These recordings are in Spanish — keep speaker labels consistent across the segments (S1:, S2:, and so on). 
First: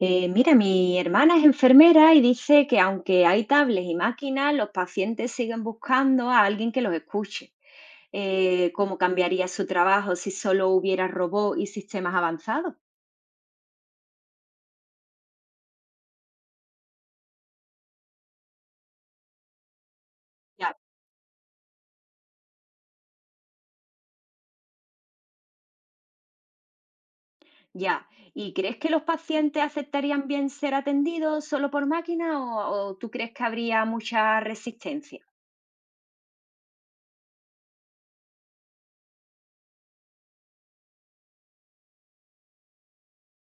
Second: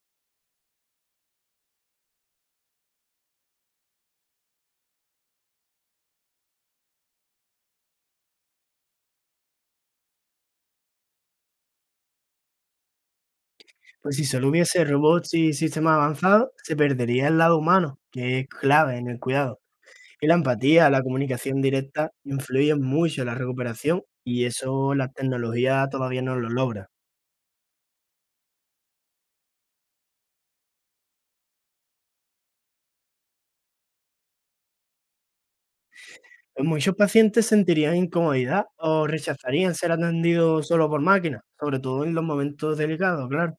S1: Mira, mi hermana es enfermera y dice que aunque hay tablets y máquinas, los pacientes siguen buscando a alguien que los escuche. ¿Cómo cambiaría su trabajo si solo hubiera robots y sistemas avanzados?
S2: Pues si solo hubiese robots y sistemas avanzados, se perdería el lado humano, que es clave en el cuidado. Y la
S1: Ya.
S2: empatía, la comunicación directa, influyen mucho en la recuperación y eso la tecnología todavía no lo logra.
S1: Ya. ¿Y crees que los pacientes aceptarían bien ser atendidos solo por máquina o tú crees que habría mucha resistencia?
S2: Pues muchos pacientes sentirían incomodidad o rechazarían ser atendidos solo por máquinas, sobre todo en los momentos delicados, claro.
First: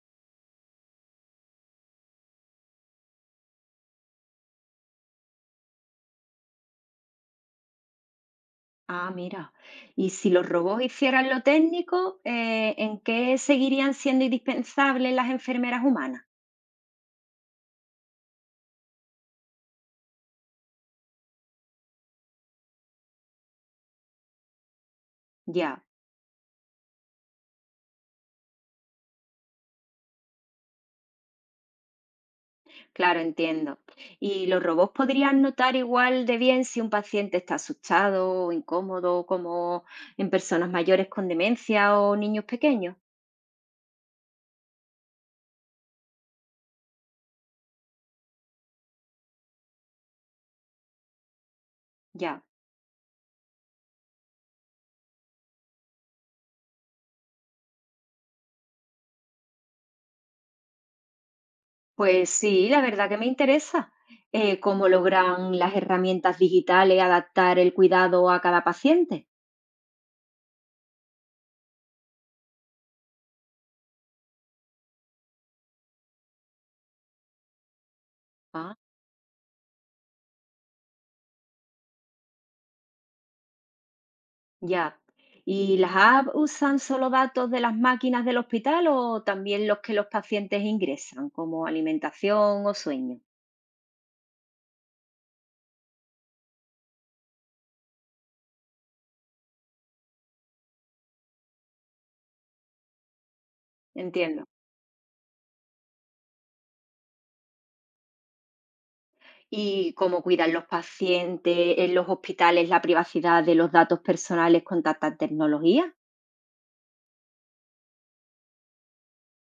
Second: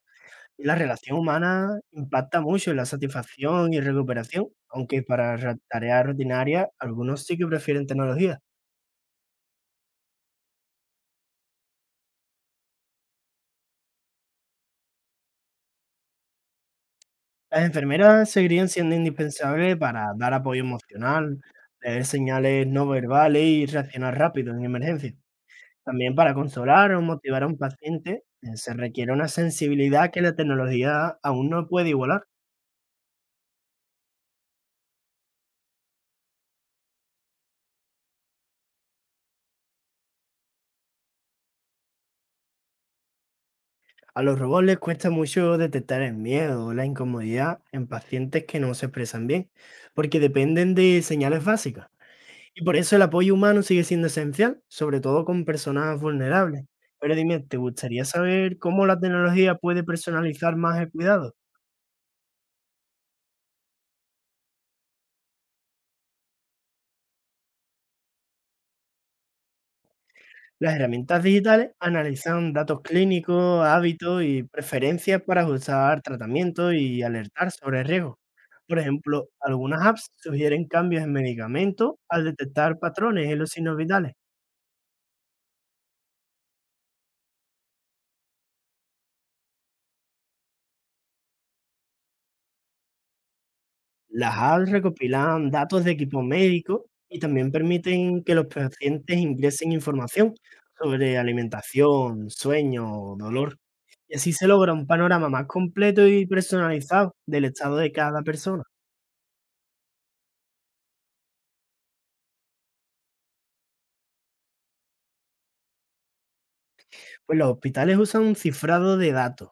S2: Y la relación humana impacta mucho en la satisfacción y recuperación, aunque para tareas rutinarias algunos sí que prefieren tecnología.
S1: Ah, mira. ¿Y si los robots hicieran lo técnico, en qué seguirían siendo indispensables las enfermeras humanas?
S2: Las enfermeras seguirían siendo indispensables para dar apoyo emocional, leer señales no verbales y reaccionar rápido en emergencia.
S1: Ya.
S2: También para consolar o motivar a un paciente se requiere una sensibilidad que la tecnología aún no puede igualar.
S1: Claro, entiendo. ¿Y los robots podrían notar igual de bien si un paciente está asustado o incómodo, como en personas mayores con demencia o niños pequeños?
S2: A los robots les cuesta mucho detectar el miedo o la incomodidad en pacientes que no se expresan bien, porque dependen de señales básicas.
S1: Ya.
S2: Y por eso el apoyo humano sigue siendo esencial, sobre todo con personas vulnerables. Pero dime, ¿te gustaría saber cómo la tecnología puede personalizar más el cuidado?
S1: Pues sí, la verdad que me interesa. ¿Cómo logran las herramientas digitales adaptar el cuidado a cada paciente?
S2: Las herramientas digitales analizan datos clínicos, hábitos y preferencias para ajustar tratamientos y alertar sobre riesgos.
S1: Ah,
S2: Por ejemplo, algunas apps sugieren cambios en medicamentos al detectar patrones en los signos vitales.
S1: ya. ¿Y las apps usan solo datos de las máquinas del hospital o también los que los pacientes ingresan, como alimentación o sueño?
S2: Las apps recopilan datos de equipos médicos y también permiten que los pacientes ingresen información sobre alimentación, sueño, dolor. Y así
S1: Entiendo.
S2: se logra un panorama más completo y personalizado del estado de cada persona.
S1: ¿Y cómo cuidan los pacientes en los hospitales la privacidad de los datos personales con tanta tecnología?
S2: Pues los hospitales usan un cifrado de datos,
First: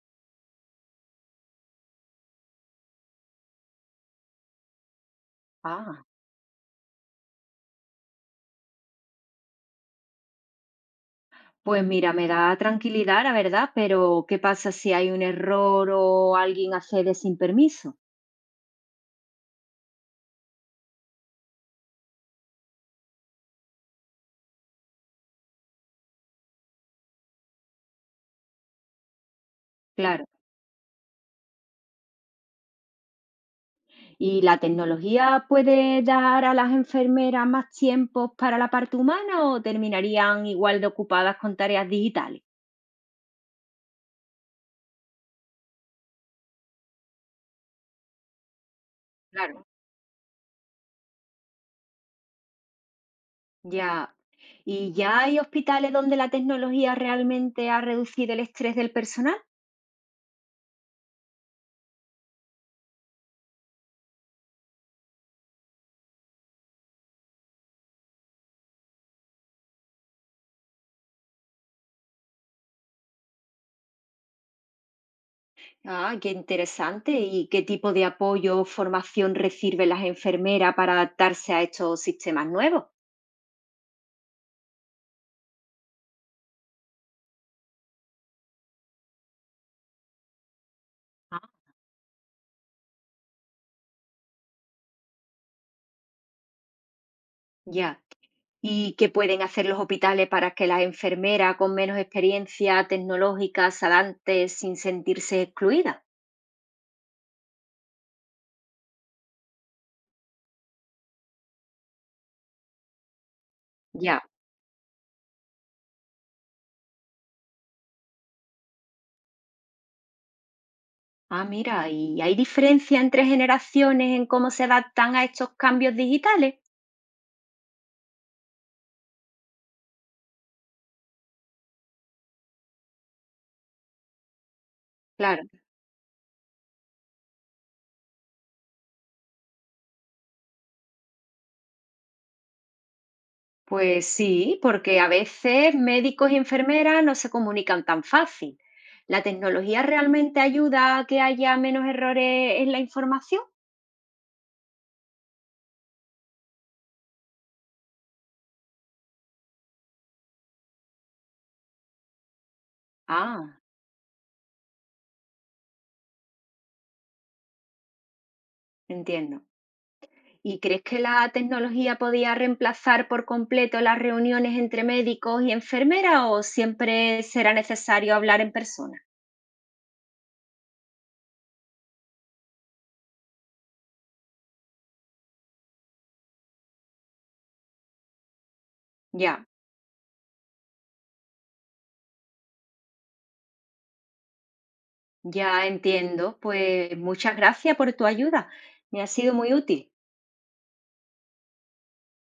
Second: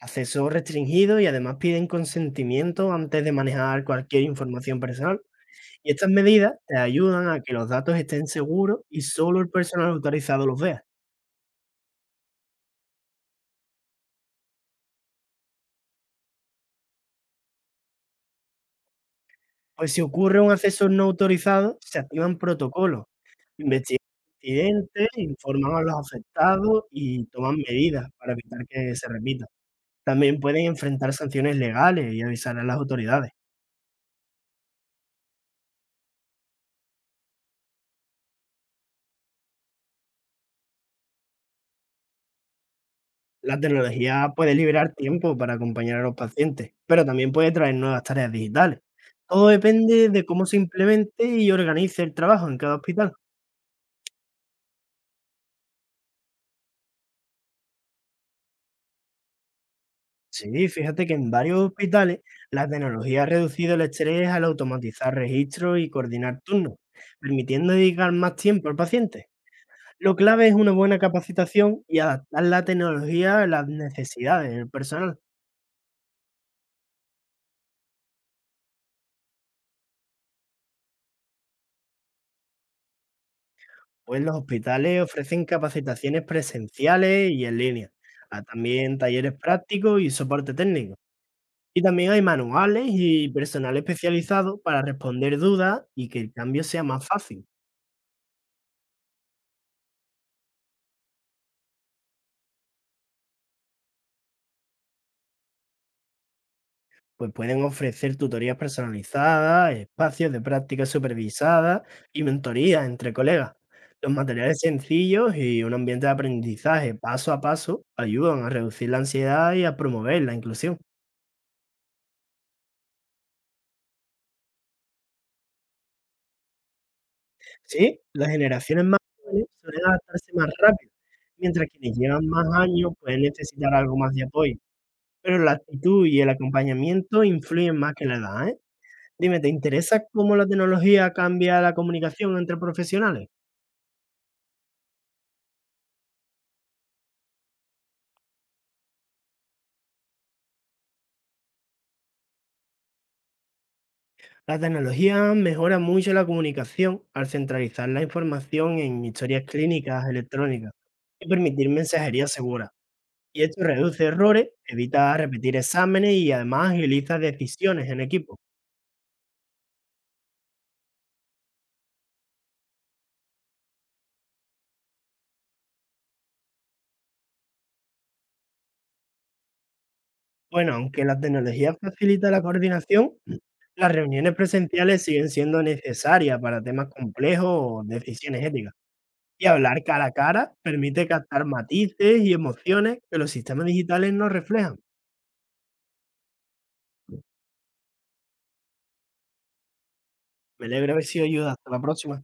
S2: acceso restringido y además piden consentimiento antes de manejar cualquier información personal. Y
S1: Ah,
S2: estas medidas te ayudan a que los datos estén seguros y solo el personal autorizado los vea.
S1: pues mira, me da tranquilidad, la verdad, pero ¿qué pasa si hay un error o alguien accede sin permiso?
S2: Pues si ocurre un acceso no autorizado, se activan protocolos, investigan el incidente, informan a los afectados y toman medidas para evitar que se repita.
S1: Claro.
S2: También pueden enfrentar sanciones legales y avisar a las autoridades.
S1: ¿Y la tecnología puede dar a las enfermeras más tiempos para la parte humana o terminarían igual de ocupadas con tareas digitales?
S2: La tecnología puede liberar tiempo para acompañar a los pacientes, pero también puede traer nuevas tareas digitales. Todo
S1: Claro.
S2: depende de cómo se implemente y organice el trabajo en cada hospital.
S1: Ya. ¿Y ya hay hospitales donde la tecnología realmente ha reducido el estrés del personal?
S2: Sí, fíjate que en varios hospitales la tecnología ha reducido el estrés al automatizar registros y coordinar turnos, permitiendo dedicar más tiempo al paciente. Lo clave es una buena capacitación y adaptar la tecnología a las necesidades del personal,
S1: Ah, qué interesante. ¿Y qué tipo de apoyo o formación reciben las enfermeras para adaptarse a estos sistemas nuevos?
S2: pues los hospitales ofrecen capacitaciones presenciales y en línea, a también talleres prácticos y soporte técnico.
S1: Ah,
S2: Y también hay manuales y personal especializado para responder dudas y que el cambio sea más fácil.
S1: ya. ¿Y qué pueden hacer los hospitales para que las enfermeras con menos experiencia tecnológica se adapten sin sentirse excluidas?
S2: Pues pueden ofrecer tutorías personalizadas, espacios de práctica supervisada y mentoría entre colegas. Los
S1: Ya.
S2: materiales sencillos y un ambiente de aprendizaje paso a paso ayudan a reducir la ansiedad y a promover la inclusión.
S1: Ah, mira, ¿y hay diferencia entre generaciones en cómo se adaptan a estos cambios digitales?
S2: Sí, las generaciones más jóvenes suelen adaptarse más rápido, mientras quienes llevan más años pueden necesitar algo más de apoyo. Pero
S1: Claro.
S2: la actitud y el acompañamiento influyen más que la edad, ¿eh? Dime, ¿te interesa cómo la tecnología cambia la comunicación entre profesionales?
S1: Pues sí, porque a veces médicos y enfermeras no se comunican tan fácil. ¿La tecnología realmente ayuda a que haya menos errores en la información?
S2: La tecnología mejora mucho la comunicación al centralizar la información en historias clínicas electrónicas y permitir mensajería segura. Y
S1: Ah,
S2: esto reduce errores, evita repetir exámenes y además agiliza decisiones en equipo.
S1: entiendo. ¿Y crees que la tecnología podía reemplazar por completo las reuniones entre médicos y enfermeras o siempre será necesario hablar en persona?
S2: Bueno, aunque la tecnología facilita la coordinación, las reuniones presenciales siguen siendo necesarias para temas complejos o decisiones éticas.
S1: Ya,
S2: Y hablar cara a cara permite captar matices y emociones que los sistemas digitales no reflejan.
S1: ya entiendo. Pues muchas gracias por tu ayuda. Me ha sido muy útil.
S2: Me alegra haber sido ayuda. Hasta la próxima.